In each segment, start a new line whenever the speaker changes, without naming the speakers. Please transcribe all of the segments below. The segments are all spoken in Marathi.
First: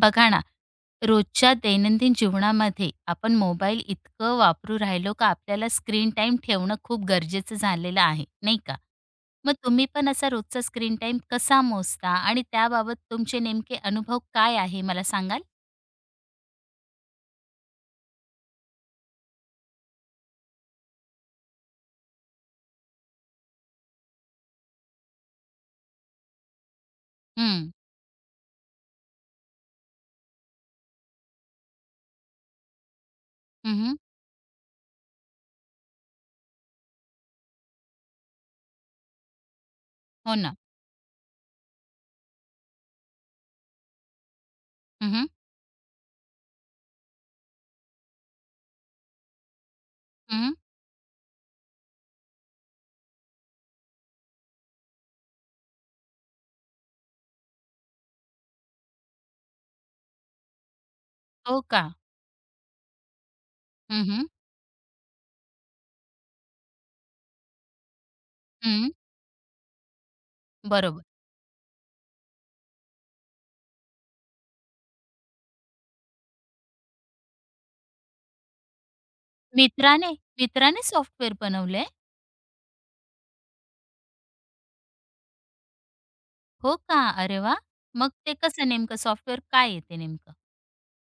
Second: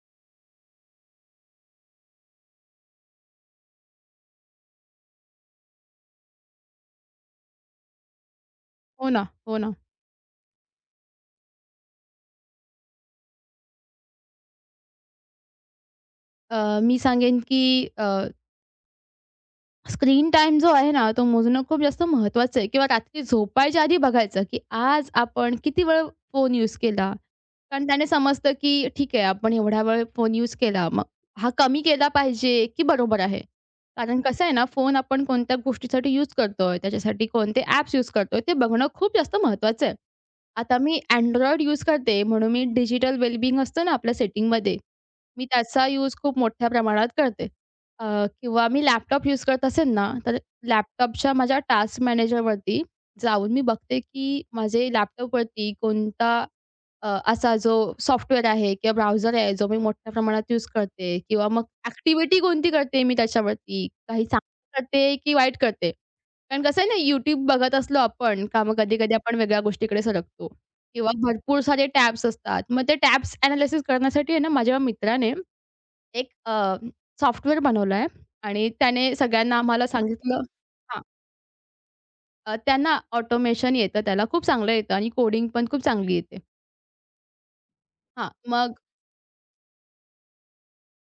बघा ना, रोजच्या दैनंदिन जीवनामध्ये आपण मोबाईल इतकं वापरू राहिलो का आपल्याला स्क्रीन टाईम ठेवणं खूप गरजेचं झालेलं आहे, नाही का?
हो ना,
मग
हो ना.
तुम्ही पण असा रोजचा स्क्रीन टाईम कसा मोजता आणि त्याबाबत तुमचे नेमके अनुभव काय आहे मला सांगाल?
मी सांगेन की अ, स्क्रीन टाईम जो आहे ना, तो मोजणं खूप जास्त महत्त्वाचं आहे किंवा रात्री झोपायच्या आधी बघायचं, की आज आपण किती वेळ फोन यूज केला.
हं,
कारण त्याने समजतं, की ठीक आहे आपण एवढा वेळ फोन यूज केला. मग हा कमी केला पाहिजे, की बरोबर आहे.
हं,
कारण कसं आहे ना, फोन आपण कोणत्या गोष्टीसाठी यूज करतोय, त्याच्यासाठी कोणते ॲप्स यूज करतोय, ते बघणं खूप जास्त महत्त्वाचं आहे.
हो ना.
आता मी Android यूज करते, म्हणून मी डिजिटल वेलबीइंग असतं ना आपल्या सेटिंगमध्ये,
हं, हं,
मी त्याचा यूज खूप मोठ्या प्रमाणात करते. अ, किंवा मी लॅपटॉप यूज करत असेल ना, तर लॅपटॉपच्या माझ्या टास्क मॅनेजरवरती जाऊन मी बघते, की माझे लॅपटॉपवरती कोणता असा जो सॉफ्टवेअर आहे किंवा ब्राउझर आहे, जो मी मोठ्या प्रमाणात यूज करते किंवा
हो
मग
का?
ॲक्टिव्हिटी कोणती करते मी त्याच्यावरती,
हं,
काही
हं,
चांगलं करते की वाईट करते. कारण कसं आहे ना, YouTube बघत असलो आपण का मग कधी-कधी आपण वेगळ्या गोष्टीकडे सरकतो
बरोबर.
किंवा भरपूर सारे टॅब्स असतात. मग ते टॅब्स एनालिसिस करण्यासाठी आहे ना, माझ्या मित्राने एक सॉफ्टवेअर बनवला आहे आणि त्याने सगळ्यांना आम्हाला
मित्राने
सांगितलं.
मित्राने
हां,
सॉफ्टवेअर बनवलंय?
त्यांना ऑटोमेशन येतं, त्याला खूप चांगलं येतं आणि कोडिंग पण खूप चांगली येते.
हो का? अरे वाह! मग
हां,
ते कसं
मग
नेमकं सॉफ्टवेअर काय आहे नेमकं?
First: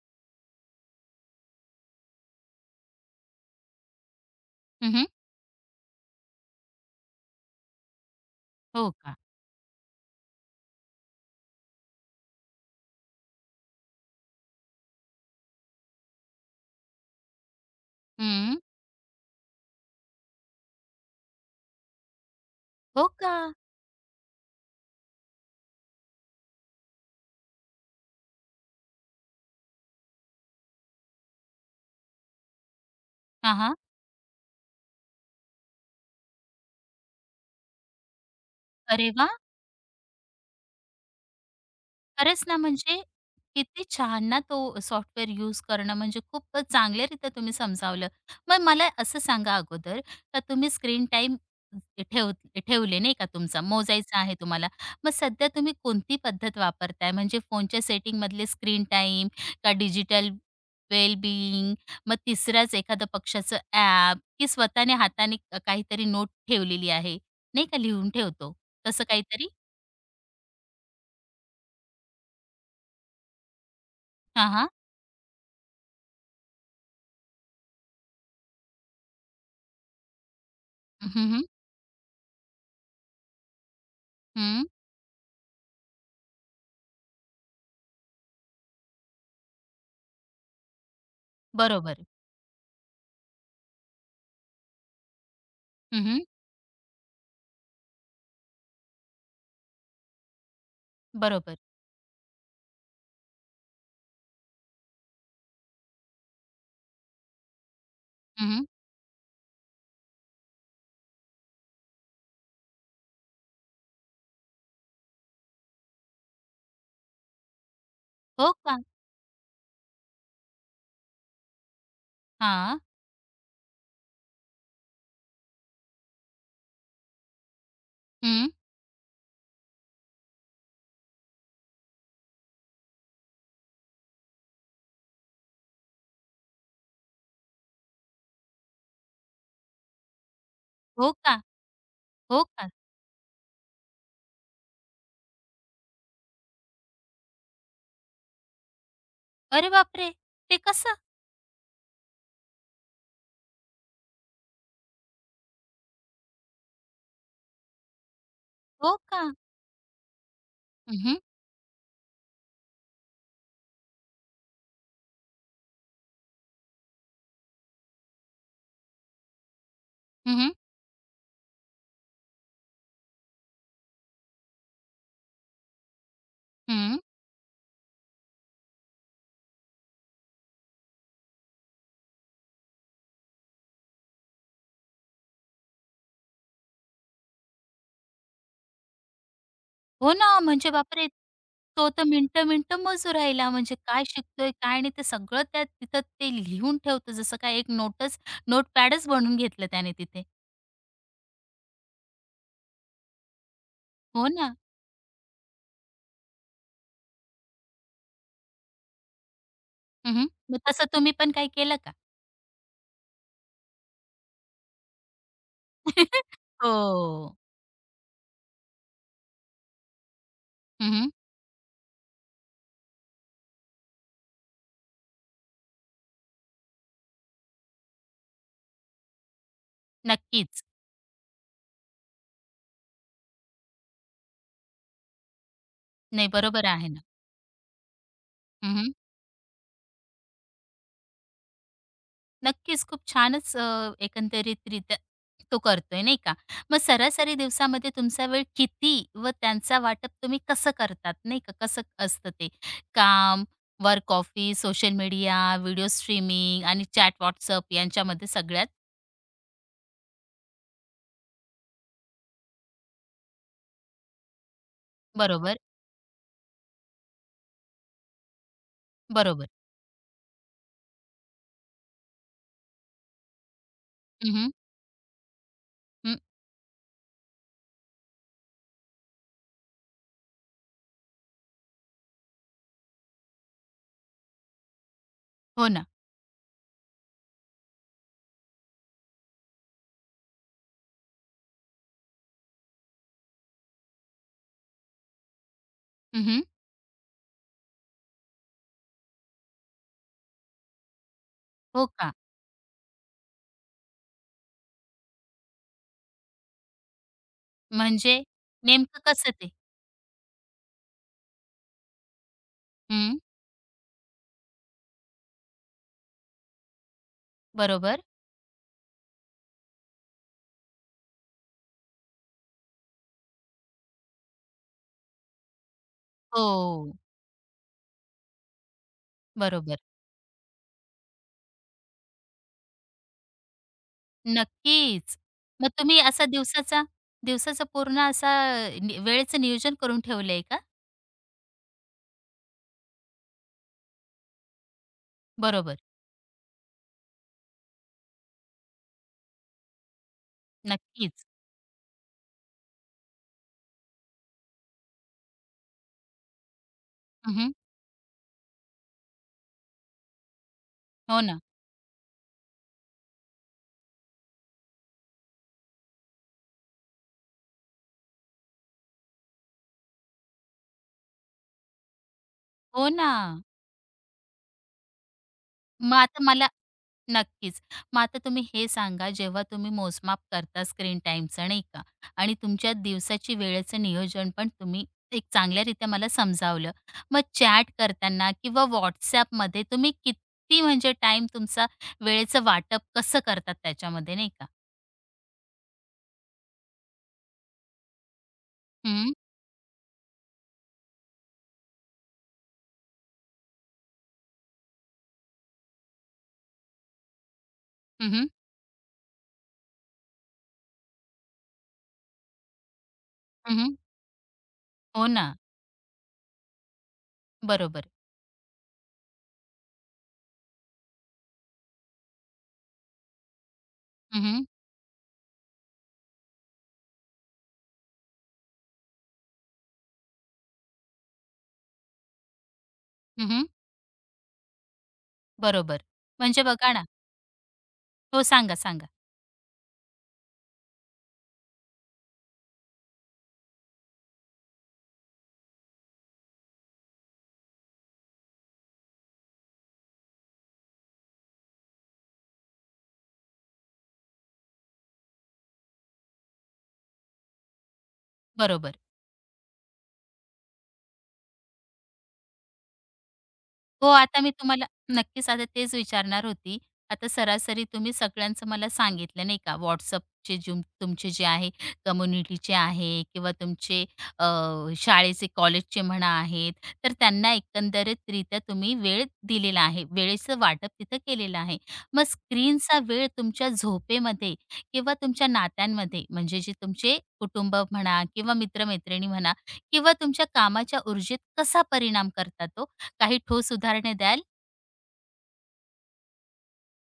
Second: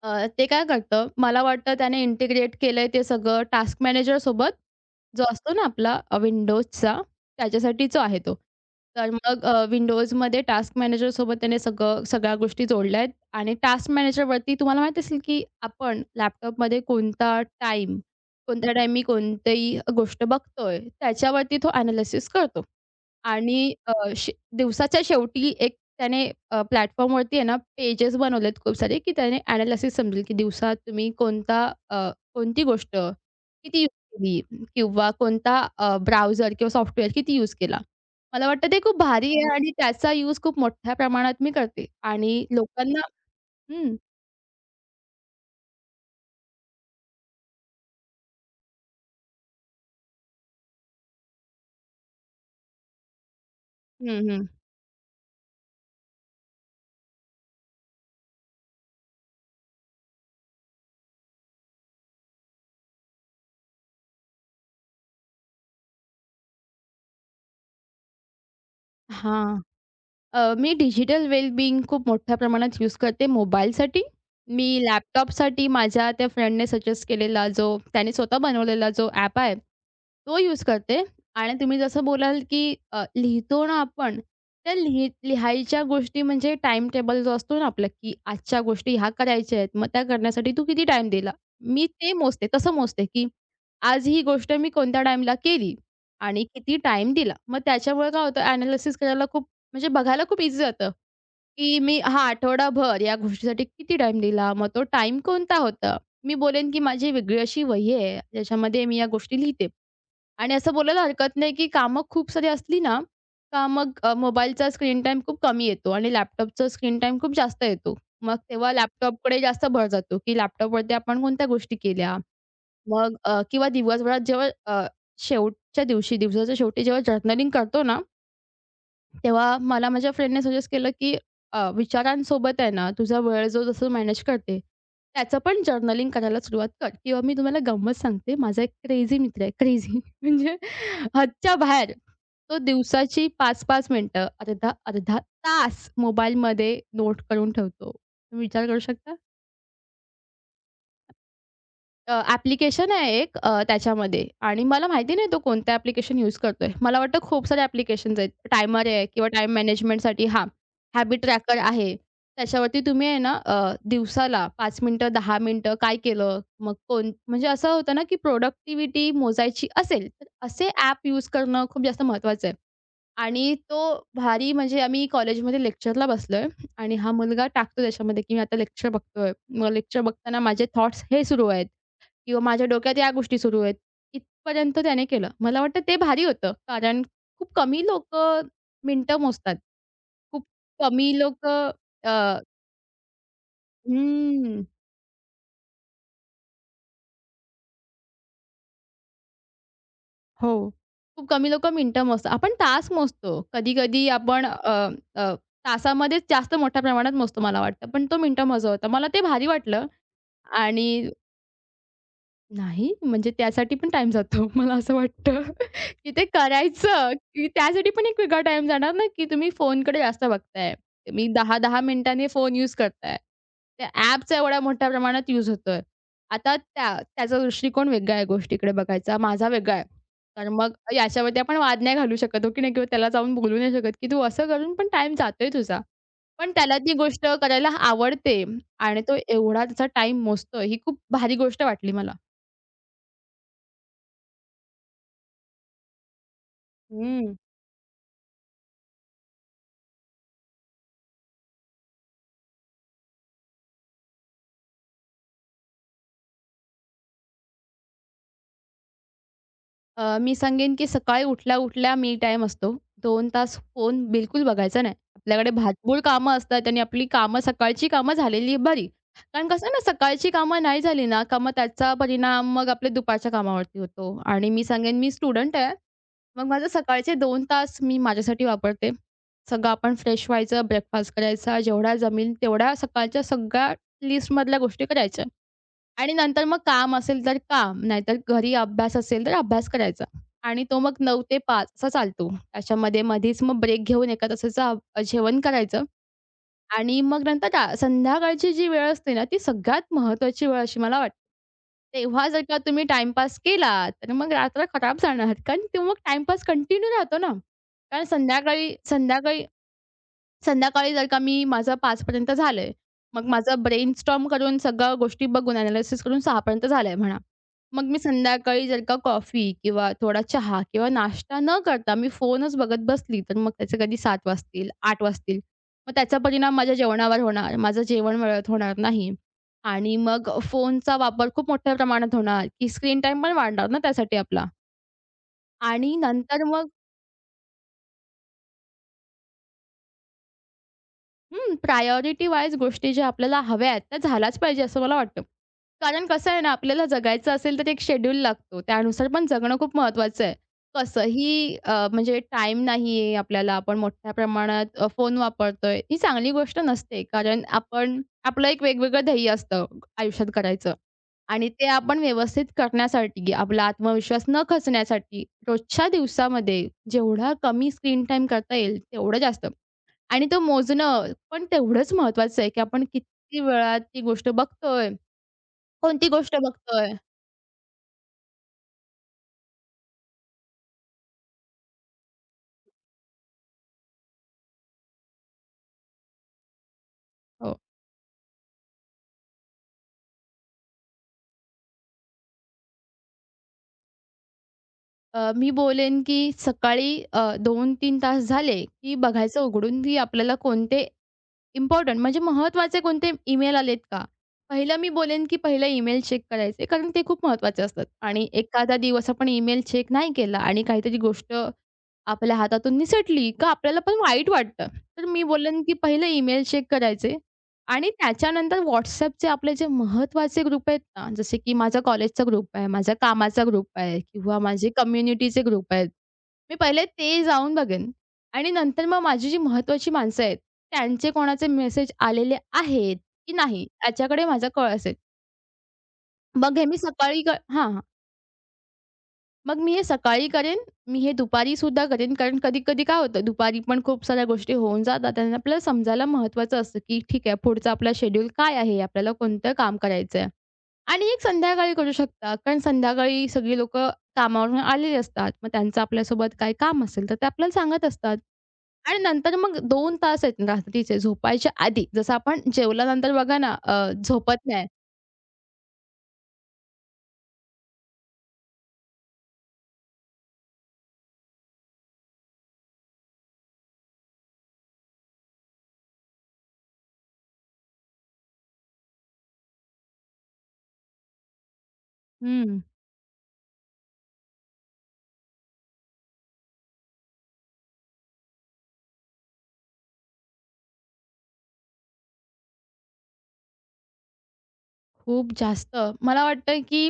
ते काय करतं, मला वाटतं त्याने इंटिग्रेट केलंय ते सगळं टास्क मॅनेजरसोबत,
हं,
जो असतो ना आपला Windowsचा, त्याच्यासाठी जो आहे तो.
हो
तर
का?
मग Windowsमध्ये टास्क मॅनेजरसोबत त्याने सगळ्या गोष्टी जोडल्या आहेत आणि टास्क मॅनेजरवरती तुम्हाला माहीत असेल, की आपण लॅपटॉपमध्ये कोणता टाईम,
हं.
कोणत्या टाईमी कोणतीही गोष्ट बघतोय, त्याच्यावरती तो एनालिसिस करतो.
हो का?
आणि शे दिवसाच्या शेवटी त्याने प्लॅटफॉर्मवरती आहे ना, पेजेस बनवलेत खूप सारे, की त्याने एनालिसिस समजेल, की दिवसात तुम्ही कोणती गोष्ट
हां, हां.
किती यूज केली किंवा कोणता ब्राउझर किंवा सॉफ्टवेअर किती यूज केला. मला वाटतं ते खूप
अरे
भारी
वाह!
आहे हं. आणि त्याचा यूज खूप मोठ्या प्रमाणात मी करते
खरंच
आणि
ना,
लोकांना
म्हणजे किती
हं.
छान ना तो सॉफ्टवेअर यूज करणं म्हणजे खूप चांगल्यारीत्या तुम्ही समजावलं. मग मला असं सांगा अगोदर का तुम्ही स्क्रीन टाइम ठेव ठेवले नाही का तुमचा मोजायचा
हं,
आहे
हं.
तुम्हाला. मग सध्या तुम्ही कोणती पद्धत वापरताय म्हणजे फोनच्या सेटिंगमधले स्क्रीन टाईम का डिजिटल वेल मग तिसराच एखादं पक्षाचं ॲप की स्वतःने हाताने काहीतरी नोट ठेवलेली आहे, नाही का लिहून ठेवतो तसं काहीतरी?
हां. मी डिजिटल वेलबिंग खूप मोठ्या प्रमाणात यूज करते मोबाईलसाठी.
हां,
मी
हां.
लॅपटॉपसाठी माझ्या त्या फ्रेंडने सजेस्ट केलेला जो त्याने स्वतः बनवलेला जो ॲप आहे, तो यूज करते. आणि तुम्ही जसं बोलाल, की लिहितो ना आपण,
हं,
त्या लिहायच्या गोष्टी म्हणजे टाईम टेबल जो असतो ना आपला, की आजच्या गोष्टी ह्या करायच्या आहेत, मग त्या करण्यासाठी तू किती टाईम दिला? मी
बरोबर.
ते मोजते, तसं मोजते, की आज ही गोष्ट मी कोणत्या टाईमला केली
हं, हं.
आणि किती टाईम दिला. मग त्याच्यामुळे काय होतं ॲनालिसिस करायला खूप म्हणजे बघायला खूप इझी जातं,
बरोबर.
की मी हा आठवडाभर या गोष्टीसाठी किती टाईम दिला, मग तो टाईम कोणता होता. मी बोलेन की माझी वेगळी अशी वही आहे,
हं,
ज्याच्यामध्ये मी या गोष्टी लिहिते. आणि असं बोलायला हरकत नाही, की कामं खूप सारी असली ना, का मग मोबाईलचा स्क्रीन टाईम खूप कमी येतो आणि लॅपटॉपचा स्क्रीन टाईम खूप जास्त येतो. मग
हो
तेव्हा
का?
लॅपटॉपकडे जास्त भर जातो, की लॅपटॉपवरती आपण कोणत्या गोष्टी केल्या.
हां.
मग किंवा दिवसभरात जेव्हा दिवसाच्या शेवटी जेव्हा जर्नलिंग करतो ना
हं.
तेव्हा मला माझ्या फ्रेंडने सजेस्ट केलं, की विचारांसोबत आहे ना, तुझा वेळ जो जसं मॅनेज करते, त्याचं पण जर्नलिंग करायला सुरुवात कर. किंवा मी तुम्हाला गंमत सांगते, माझा एक क्रेझी मित्र आहे. क्रेझी म्हणजे
हो का?
हदच्या बाहेर.
हो
तो
का?
दिवसाची 5-5 मिनिटं, अर्धा-अर्धा तास मोबाईलमध्ये नोट करून ठेवतो. तुम्ही विचार करू शकता?
अरे बापरे! ते कसं?
ॲप्लिकेशन आहे एक त्याच्यामध्ये आणि मला माहिती नाही तो कोणतं ॲप्लिकेशन यूज करतोय. मला वाटतं खूप सारे ॲप्लिकेशन्स आहेत. टायमर
हो
आहे
का?
किंवा टाईम मॅनेजमेंटसाठी हां,
हं, हं.
हॅबिट ट्रॅकर आहे. त्याच्यावरती तुम्ही आहे ना दिवसाला 5 मिनिटं, 10 मिनिटं काय केलं, मग कोण म्हणजे असं होतं ना, की प्रोडक्टिव्हिटी मोजायची असेल, तर
हं, हं.
असे ॲप यूज करणं खूप जास्त महत्त्वाचं आहे. आणि तो भारी म्हणजे आम्ही कॉलेजमध्ये लेक्चरला बसलोय आणि
हं.
हा मुलगा टाकतो त्याच्यामध्ये, की मी आता लेक्चर बघतोय. मग लेक्चर बघताना माझे थॉट्स हे सुरू आहेत. किंवा माझ्या डोक्यात या गोष्टी सुरू आहेत. इथपर्यंत त्याने केलं. मला वाटतं ते भारी होतं. कारण खूप कमी लोकं मिनिटं मोजतात.
हो ना,
खूप
म्हणजे बापरे!
कमी लोकं
तो तर
अ,
मिनिटं-मिनिटं मोजू राहिला. म्हणजे काय शिकतोय,
हं,
काय नाही ते सगळं त्यात तिथं ते लिहून ठेवतं. जसं काय एक नोटपॅडच बनवून घेतलं त्याने तिथे.
हो. खूप कमी लोकं मिनिटं मोजतात. आपण तास मोजतो. कधी-कधी
हो
आपण
ना.
अ, तासामध्येच जास्त मोठ्या प्रमाणात मोजतो मला वाटतं. पण तो मिनिटं मोजत मला ते भारी वाटलं.
हं, हं. मग तसं
आणि
तुम्ही पण काही केलं का?
नाही, म्हणजे त्यासाठी पण टाईम जातो. मला असं वाटतं,
हो.
की ते करायचं, की त्यासाठी पण एक वेगळा टाईम जाणार ना, की तुम्ही फोनकडे जास्त बघताय.
हं, हं.
तुम्ही 10-10 मिनिटांनी फोन यूज करताय. त्या ॲपचा एवढ्या मोठ्या प्रमाणात यूज होतोय. आता त्या त्याचा दृष्टिकोन वेगळा आहे गोष्टीकडे बघायचा, माझा वेगळा आहे. तर
नक्कीच.
मग याच्यावरती आपण वाद नाही घालू शकत, हो की नाही? किंवा त्याला जाऊन बोलू नाही शकत, की तू असं करून पण टाईम जातोय तुझा.
नाही
पण
बरोबर
त्याला
आहे
ती
ना.
गोष्ट करायला आवडते
हं, हं.
आणि तो एवढा त्याचा टाईम मोजतोय, ही खूप भारी गोष्ट वाटली मला.
नक्कीच. खूप छानच एकंदरीतरीत्या तो करतोय, नाही का? मग सरासरी
हं.
दिवसामध्ये तुमचा वेळ किती व त्यांचा वाटप तुम्ही कसं करतात, नाही का? कसं असतं ते? काम, work office, social media, video streaming आणि चॅट WhatsApp यांच्यामध्ये सगळ्यात?
मी सांगेन की सकाळी उठल्या-उठल्या मी टाइम असतो. 2 तास फोन बिलकुल बघायचा नाही. आपल्याकडे
बरोबर,
भाचबूळ कामं असतात आणि आपली कामं सकाळची कामं झालेली बरी. कारण
बरोबर.
कसं आहे ना, सकाळची कामं नाही झाली ना, का मग त्याचा परिणाम मग आपल्या दुपारच्या कामावरती होतो.
हं,
आणि
हं.
मी सांगेन मी स्टुडंट आहे. मग माझे सकाळचे 2 तास मी माझ्यासाठी वापरते. सगळं आपण फ्रेश व्हायचं, ब्रेकफास्ट करायचा, जेवढा जमेल तेवढ्या सकाळच्या सगळ्या लिस्टमधल्या गोष्टी करायच्या.
हो ना.
आणि नंतर मग काम असेल तर काम, नाहीतर घरी अभ्यास असेल तर अभ्यास करायचा. आणि तो मग 9 ते 5 असा चालतो. त्याच्यामध्ये मधीच मग ब्रेक घेऊन एका तासाचं जेवण करायचं
हं,
आणि मग नंतर संध्याकाळची जी वेळ असते ना, ती सगळ्यात महत्त्वाची वेळ अशी मला वाटते.
हो का?
तेव्हा जर का तुम्ही टाईमपास केला, तर मग रात्र खराब जाणार. कारण तो मग टाईमपास कंटिन्यू राहतो ना. कारण
म्हणजे
संध्याकाळी
नेमकं कसं
संध्याकाळी
ते?
संध्याकाळी जर का मी माझं 5 पर्यंत झालंय.
हं.
मग माझं ब्रेनस्टॉर्म करून सगळ्या गोष्टी बघून एनालिसिस करून 6 पर्यंत झालंय म्हणा. मग मी
बरोबर.
संध्याकाळी जर का कॉफी किंवा थोडा चहा किंवा नाश्ता न करता मी फोनच बघत बसली, तर मग त्याचे कधी 7 वाजतील, 8 वाजतील. मग त्याचा परिणाम माझ्या
हो.
जेवणावर होणार, माझं जेवण वेळेत होणार नाही
बरोबर.
आणि मग फोनचा वापर खूप मोठ्या प्रमाणात होणार, की स्क्रीन टाईम पण वाढणार ना त्यासाठी आपला.
नक्कीच. मग
आणि
तुम्ही असा
नंतर मग
दिवसाचा दिवसाचा पूर्ण असा वेळेचं नियोजन करून ठेवलंय का?
हं, प्रायोरिटी वाईज गोष्टी ज्या आपल्याला हव्या आहेत, त्या झाल्याच पाहिजे असं मला वाटतं.
बरोबर.
कारण कसं आहे ना, आपल्याला जगायचं असेल तर एक शेड्यूल लागतो. त्यानुसार पण जगणं खूप महत्त्वाचं आहे.
नक्कीच.
कसंही म्हणजे टाईम नाही आहे आपल्याला. आपण मोठ्या प्रमाणात फोन वापरतोय. ही चांगली गोष्ट नसते. कारण
हं,
आपण आपलं एक वेगवेगळं ध्येय असतं आयुष्यात करायचं
हो ना.
आणि ते आपण व्यवस्थित करण्यासाठी, आपला आत्मविश्वास न खचण्यासाठी रोजच्या दिवसामध्ये जेवढा कमी स्क्रीन टाईम करता येईल, तेवढं जास्त. आणि तो मोजणं पण तेवढंच महत्वाचं आहे, की आपण
हो ना.
किती वेळात ती गोष्ट बघतोय,
मग
कोणती
आता
गोष्ट
मला
बघतोय.
नक्कीच. मग आता तुम्ही हे सांगा, जेव्हा तुम्ही मोजमाप करता स्क्रीन टाईमचं नाही का आणि तुमच्या दिवसाची वेळेचं नियोजन पण तुम्ही एक चांगल्यारीत्या मला समजावलं. मग
हो.
चॅट करताना किंवा WhatsAppमध्ये तुम्ही किती म्हणजे टाईम तुमचा वेळेचं वाटप कसं करतात त्याच्यामध्ये नाही का?
मी बोलेन, की सकाळी 2-3 तास झाले, की
हं,
बघायचं उघडून, की आपल्याला कोणते इम्पोर्टंट म्हणजे महत्त्वाचे कोणते ईमेल आलेत का? पहिलं मी बोलेन, की पहिलं ईमेल चेक करायचे कारण ते खूप महत्त्वाचे असतात
हं,
आणि एखादा दिवस आपण ईमेल चेक नाही केला आणि काहीतरी गोष्ट आपल्या हातातून निसटली का
हं,
आपल्याला पण वाईट वाटतं. तर
हो
मी
ना.
बोलेन, की पहिलं ईमेल चेक करायचे
बरोबर.
आणि त्याच्यानंतर WhatsAppचे आपले जे महत्त्वाचे ग्रुप आहेत ना, जसे की माझा कॉलेजचा ग्रुप आहे, माझ्या कामाचा ग्रुप आहे
हं,
किंवा
हं.
माझे कम्युनिटीचे ग्रुप आहेत. मी पहिले ते जाऊन बघेन आणि नंतर मग माझी जी महत्त्वाची माणसं आहेत त्यांचे कोणाचे मेसेज आलेले आहेत की नाही याच्याकडे माझा कल असेल.
बरोबर. म्हणजे
मग हे
बघा
मी
ना
सकाळी क हां,
हो, सांगा, सांगा.
मग मी हे सकाळी करेन, मी हे दुपारीसुद्धा करेन, कारण कधी-कधी काय होतं दुपारी पण खूप साऱ्या गोष्टी होऊन जातात आणि आपल्याला समजायला महत्त्वाचं असतं, की ठीक आहे पुढचा आपला शेड्यूल काय आहे? आपल्याला कोणतं काम करायचं आहे? आणि एक संध्याकाळी करू शकता, कारण संध्याकाळी सगळी लोकं कामावरून आलेली असतात. मग त्यांचं आपल्यासोबत काही काम असेल, तर ते आपल्याला सांगत असतात.
बरोबर.
आणि नंतर मग 2 तास आहेत रात्रीचे झोपायच्या आधी, जसं आपण जेवल्यानंतर बघा ना
हो, आता मी
झोपत
तुम्हाला
नाही.
नक्कीच आता तेच विचारणार होती. आता सरासरी तुम्ही सगळ्यांचं मला सांगितलं नाही का WhatsAppचे जुम तुमचे जे आहे कम्युनिटीचे आहे किंवा तुमचे अ, शाळेचे, कॉलेजचे म्हणा आहेत, तर त्यांना एकंदरीतरित्या तुम्ही वेळ दिलेला आहे. वेळेचं वाटप तिथं केलेलं आहे. मग
हं.
स्क्रीनचा वेळ तुमच्या झोपेमध्ये किंवा तुमच्या नात्यांमध्ये म्हणजे जे तुमचे कुटुंब म्हणा किंवा मित्र म्हणा किंवा तुमच्या कामाच्या ऊर्जेत कसा परिणाम करतात ओ? काही ठोस उदाहरणे द्याल?
खूप जास्त. मला वाटतं की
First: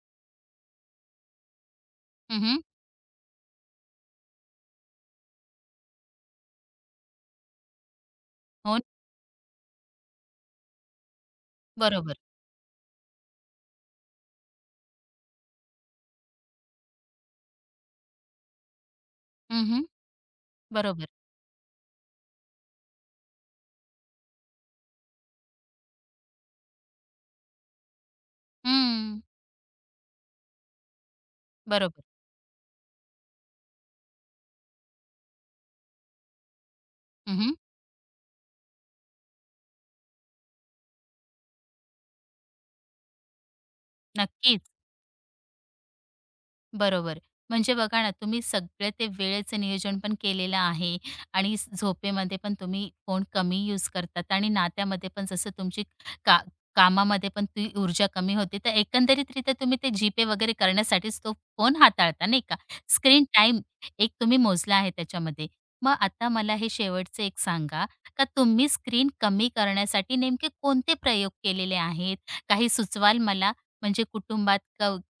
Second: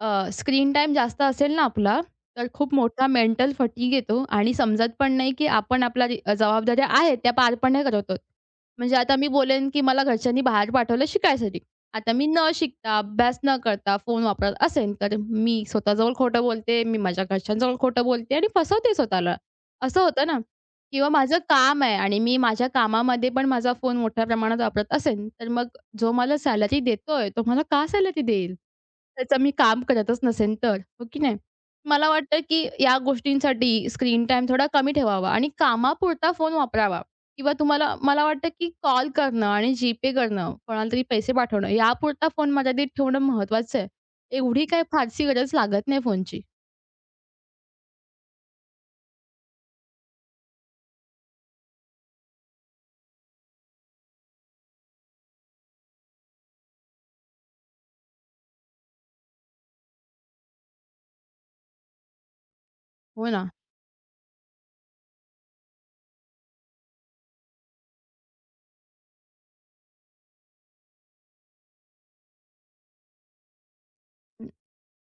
अ, स्क्रीन टाईम जास्त असेल ना आपला, तर
हं,
खूप मोठा मेंटल फटीग येतो आणि समजत पण नाही की आपण आपल्या जबाबदाऱ्या आहेत त्या पार पण नाही करत आहोत.
हो,
म्हणजे आता मी बोलेन की मला घरच्यांनी बाहेर पाठवलं शिकायसाठी. आता
बरोबर.
मी न शिकता, अभ्यास न करता फोन वापरत असेन, तर मी स्वतःजवळ खोटं बोलते, मी माझ्या घरच्यांजवळ खोटं बोलते आणि फसवते स्वतःला.
हं,
असं होतं ना.
बरोबर.
किंवा माझं काम आहे आणि मी माझ्या कामामध्ये पण माझा फोन मोठ्या प्रमाणात वापरत असेन, तर मग जो मला सॅलरी देतोय तो मला का सॅलरी देईल?
हं,
त्याचं मी काम करतच नसेन तर, हो की नाही?
बरोबर.
मला वाटतं की या गोष्टींसाठी स्क्रीन टाईम थोडा कमी ठेवावा आणि कामापुरता फोन वापरावा किंवा
हं,
तुम्हाला मला वाटतं की कॉल करणं आणि GPay करणं, कोणाला तरी पैसे पाठवणं यापुरता फोन मर्यादित ठेवणं महत्त्वाचं आहे. एवढी
नक्कीच.
काही फारशी गरज लागत नाही फोनची.
बरोबर. म्हणजे बघा ना, तुम्ही सगळं ते वेळेचं नियोजन पण केलेलं आहे आणि झोपेमध्ये पण तुम्ही फोन कमी यूज करतात आणि नात्यामध्ये पण जसं तुमची का कामामध्ये पण ती ऊर्जा कमी होते. तर एकंदरीतरीत्या तुम्ही ते जी वगैरे करण्यासाठीच तो फोन हाताळता, नाही का? स्क्रीन
हो ना.
टाईम एक तुम्ही मोजला आहे त्याच्यामध्ये. मग आता मला हे शेवटचं एक सांगा, का तुम्ही स्क्रीन कमी करण्यासाठी नेमके कोणते प्रयोग केलेले आहेत? काही सुचवाल मला? म्हणजे कुटुंबात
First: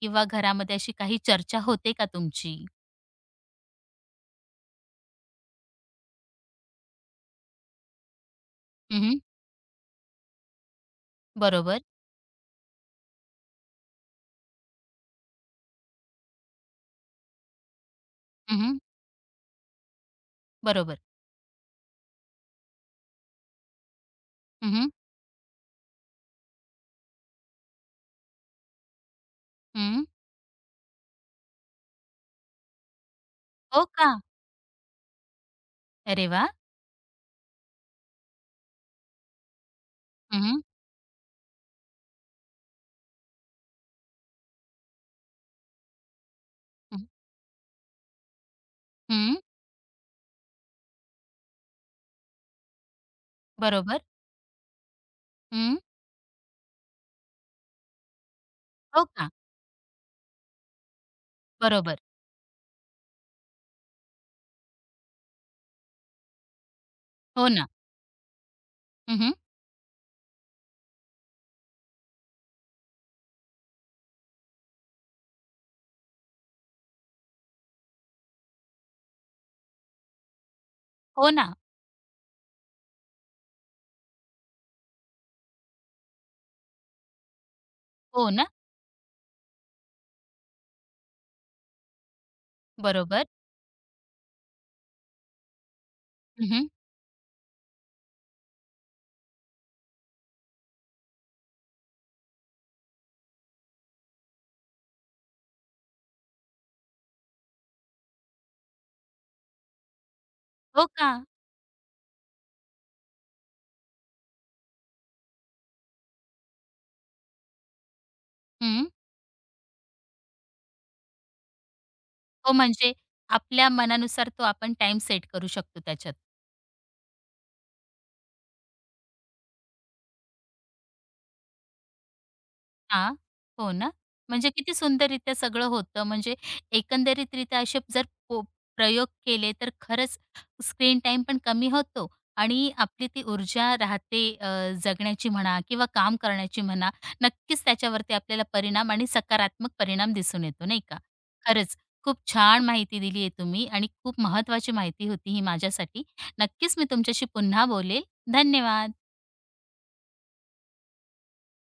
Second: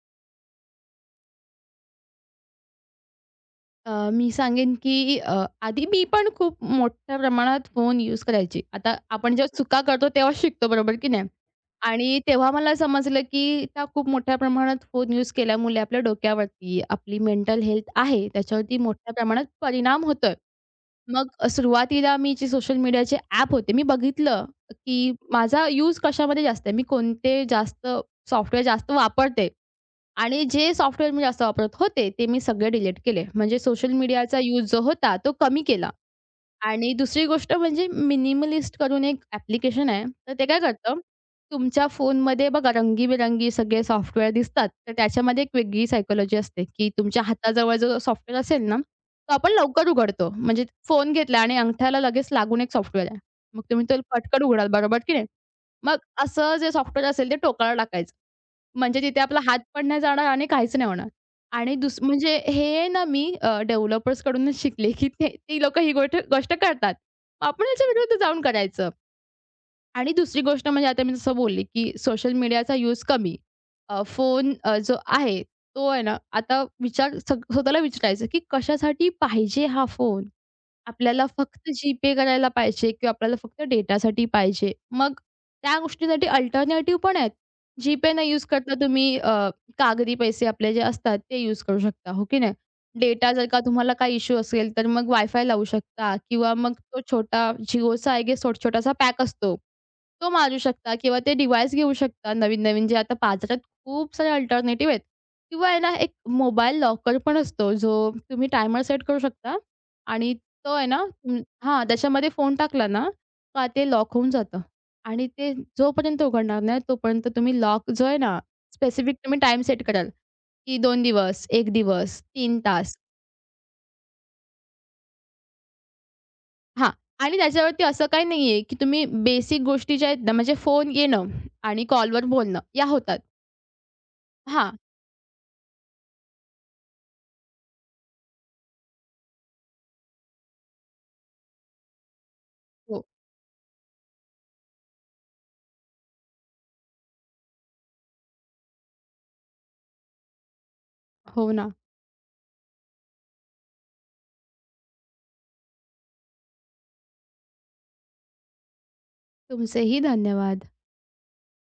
किंवा घरामध्ये अशी काही चर्चा होते का तुमची?
मी सांगेन की आधी मी पण खूप मोठ्या प्रमाणात फोन यूज करायची. आता
हं,
आपण जेव्हा चुका करतो तेव्हा शिकतो, बरोबर की नाही?
बरोबर.
आणि तेव्हा मला समजलं की त्या खूप मोठ्या प्रमाणात फोन यूज केल्यामुळे आपल्या डोक्यावरती, आपली मेंटल हेल्थ आहे त्याच्यावरती
हं,
मोठ्या प्रमाणात परिणाम होतोय.
बरोबर.
मग सुरुवातीला मी जे सोशल मीडियाचे ॲप होते, मी बघितलं
हं, हं.
की माझा यूज कशामध्ये जास्त आहे, मी कोणते जास्त सॉफ्टवेअर जास्त वापरते. आणि जे सॉफ्टवेअर मी जास्त वापरत होते, ते मी सगळे डिलीट केले. म्हणजे
हो
सोशल
का?
मीडियाचा यूज जो होता, तो कमी केला.
अरे वा,
आणि दुसरी गोष्ट म्हणजे मिनिमलिस्ट करून एक ॲप्लिकेशन आहे. तर
हं,
ते काय
हं.
करतं, तुमच्या फोनमध्ये बघा रंगीबेरंगी सगळे सॉफ्टवेअर दिसतात. तर त्याच्यामध्ये एक वेगळी सायकॉलॉजी असते, की
हं.
तुमच्या हाताजवळ जो सॉफ्टवेअर असेल ना, तो आपण लवकर उघडतो. म्हणजे फोन घेतला आणि अंगठ्याला लगेच लागून एक सॉफ्टवेअर आहे. मग तुम्ही तो
बरोबर.
पटकन उघडाल, बरोबर की नाही?
हं.
मग असं जे सॉफ्टवेअर असेल, ते टोकाला टाकायचं. म्हणजे
हो
तिथे
का?
आपला हात पण नाही जाणार आणि काहीच नाही होणार. आणि
बरोबर.
म्हणजे हे ना मी डेव्हलपर्सकडूनच शिकले, की ते ती लोकं ही गोष्ट करतात.
हो
आपण
ना.
याच्या विरुद्ध जाऊन करायचं.
हं,
आणि दुसरी गोष्ट म्हणजे आता मी जसं बोलले, की सोशल मीडियाचा यूज कमी. फोन जो आहे तो आहे ना, आता विचार स्व स्वतःला विचारायचं, की कशासाठी पाहिजे हा फोन? आपल्याला
हो ना.
फक्त जी-पे करायला पाहिजे किंवा आपल्याला फक्त डेटासाठी पाहिजे. मग त्या गोष्टीसाठी अल्टरनेटिव्ह पण आहेत. जी न
हो
यूज
ना.
करता तुम्ही कागदी पैसे आपले जे असतात ते यूज करू शकता, हो की नाही?
बरोबर.
डेटा जर का तुम्हाला काही इश्यू असेल, तर मग वायफाय लावू शकता किंवा
हं,
मग तो छोटा Jioचा आय गेस छोटासा पॅक असतो. तो मारू शकता किंवा ते डिव्हाइस घेऊ शकता नवीन-नवीन जे आता बाजारात खूप सारे अल्टरनेटिव्ह आहेत. किंवा आहे ना एक मोबाईल लॉकर पण असतो जो तुम्ही टायमर सेट करू शकता आणि तो
हो
आहे ना
का?
तुम हां, त्याच्यामध्ये फोन टाकला ना, का ते लॉक होऊन जातं आणि ते जोपर्यंत उघडणार नाही तोपर्यंत तुम्ही लॉक जो आहे ना,
हं.
स्पेसिफिक तुम्ही टाईम सेट कराल, की 2 दिवस, 1 दिवस,
हो
3
म्हणजे
तास.
आपल्या मनानुसार तो आपण टाइम सेट करू शकतो त्याच्यात.
हां. आणि त्याच्यावरती असं काही नाहीये, की तुम्ही बेसिक गोष्टी ज्या आहेत ना, म्हणजे फोन येणं आणि कॉलवर बोलणं या
हां.
होतात.
हो ना. म्हणजे किती
हां.
सुंदररीत्या सगळं होतं. म्हणजे एकंदरीतरीत्या असे जर प्रयोग केले तर खरंच स्क्रीन टाइम पण कमी होतो आणि
हो.
आपली ती ऊर्जा राहते जगण्याची म्हणा किंवा काम करण्याची म्हणा. नक्कीच त्याच्यावरती आपल्याला परिणाम आणि सकारात्मक परिणाम दिसून येतो, नाही का?
हो ना.
खरंच खूप छान माहिती दिली आहे तुम्ही आणि खूप महत्त्वाची माहिती होती ही माझ्यासाठी. नक्कीच मी तुमच्याशी पुन्हा बोलेल. धन्यवाद.
तुमचेही धन्यवाद.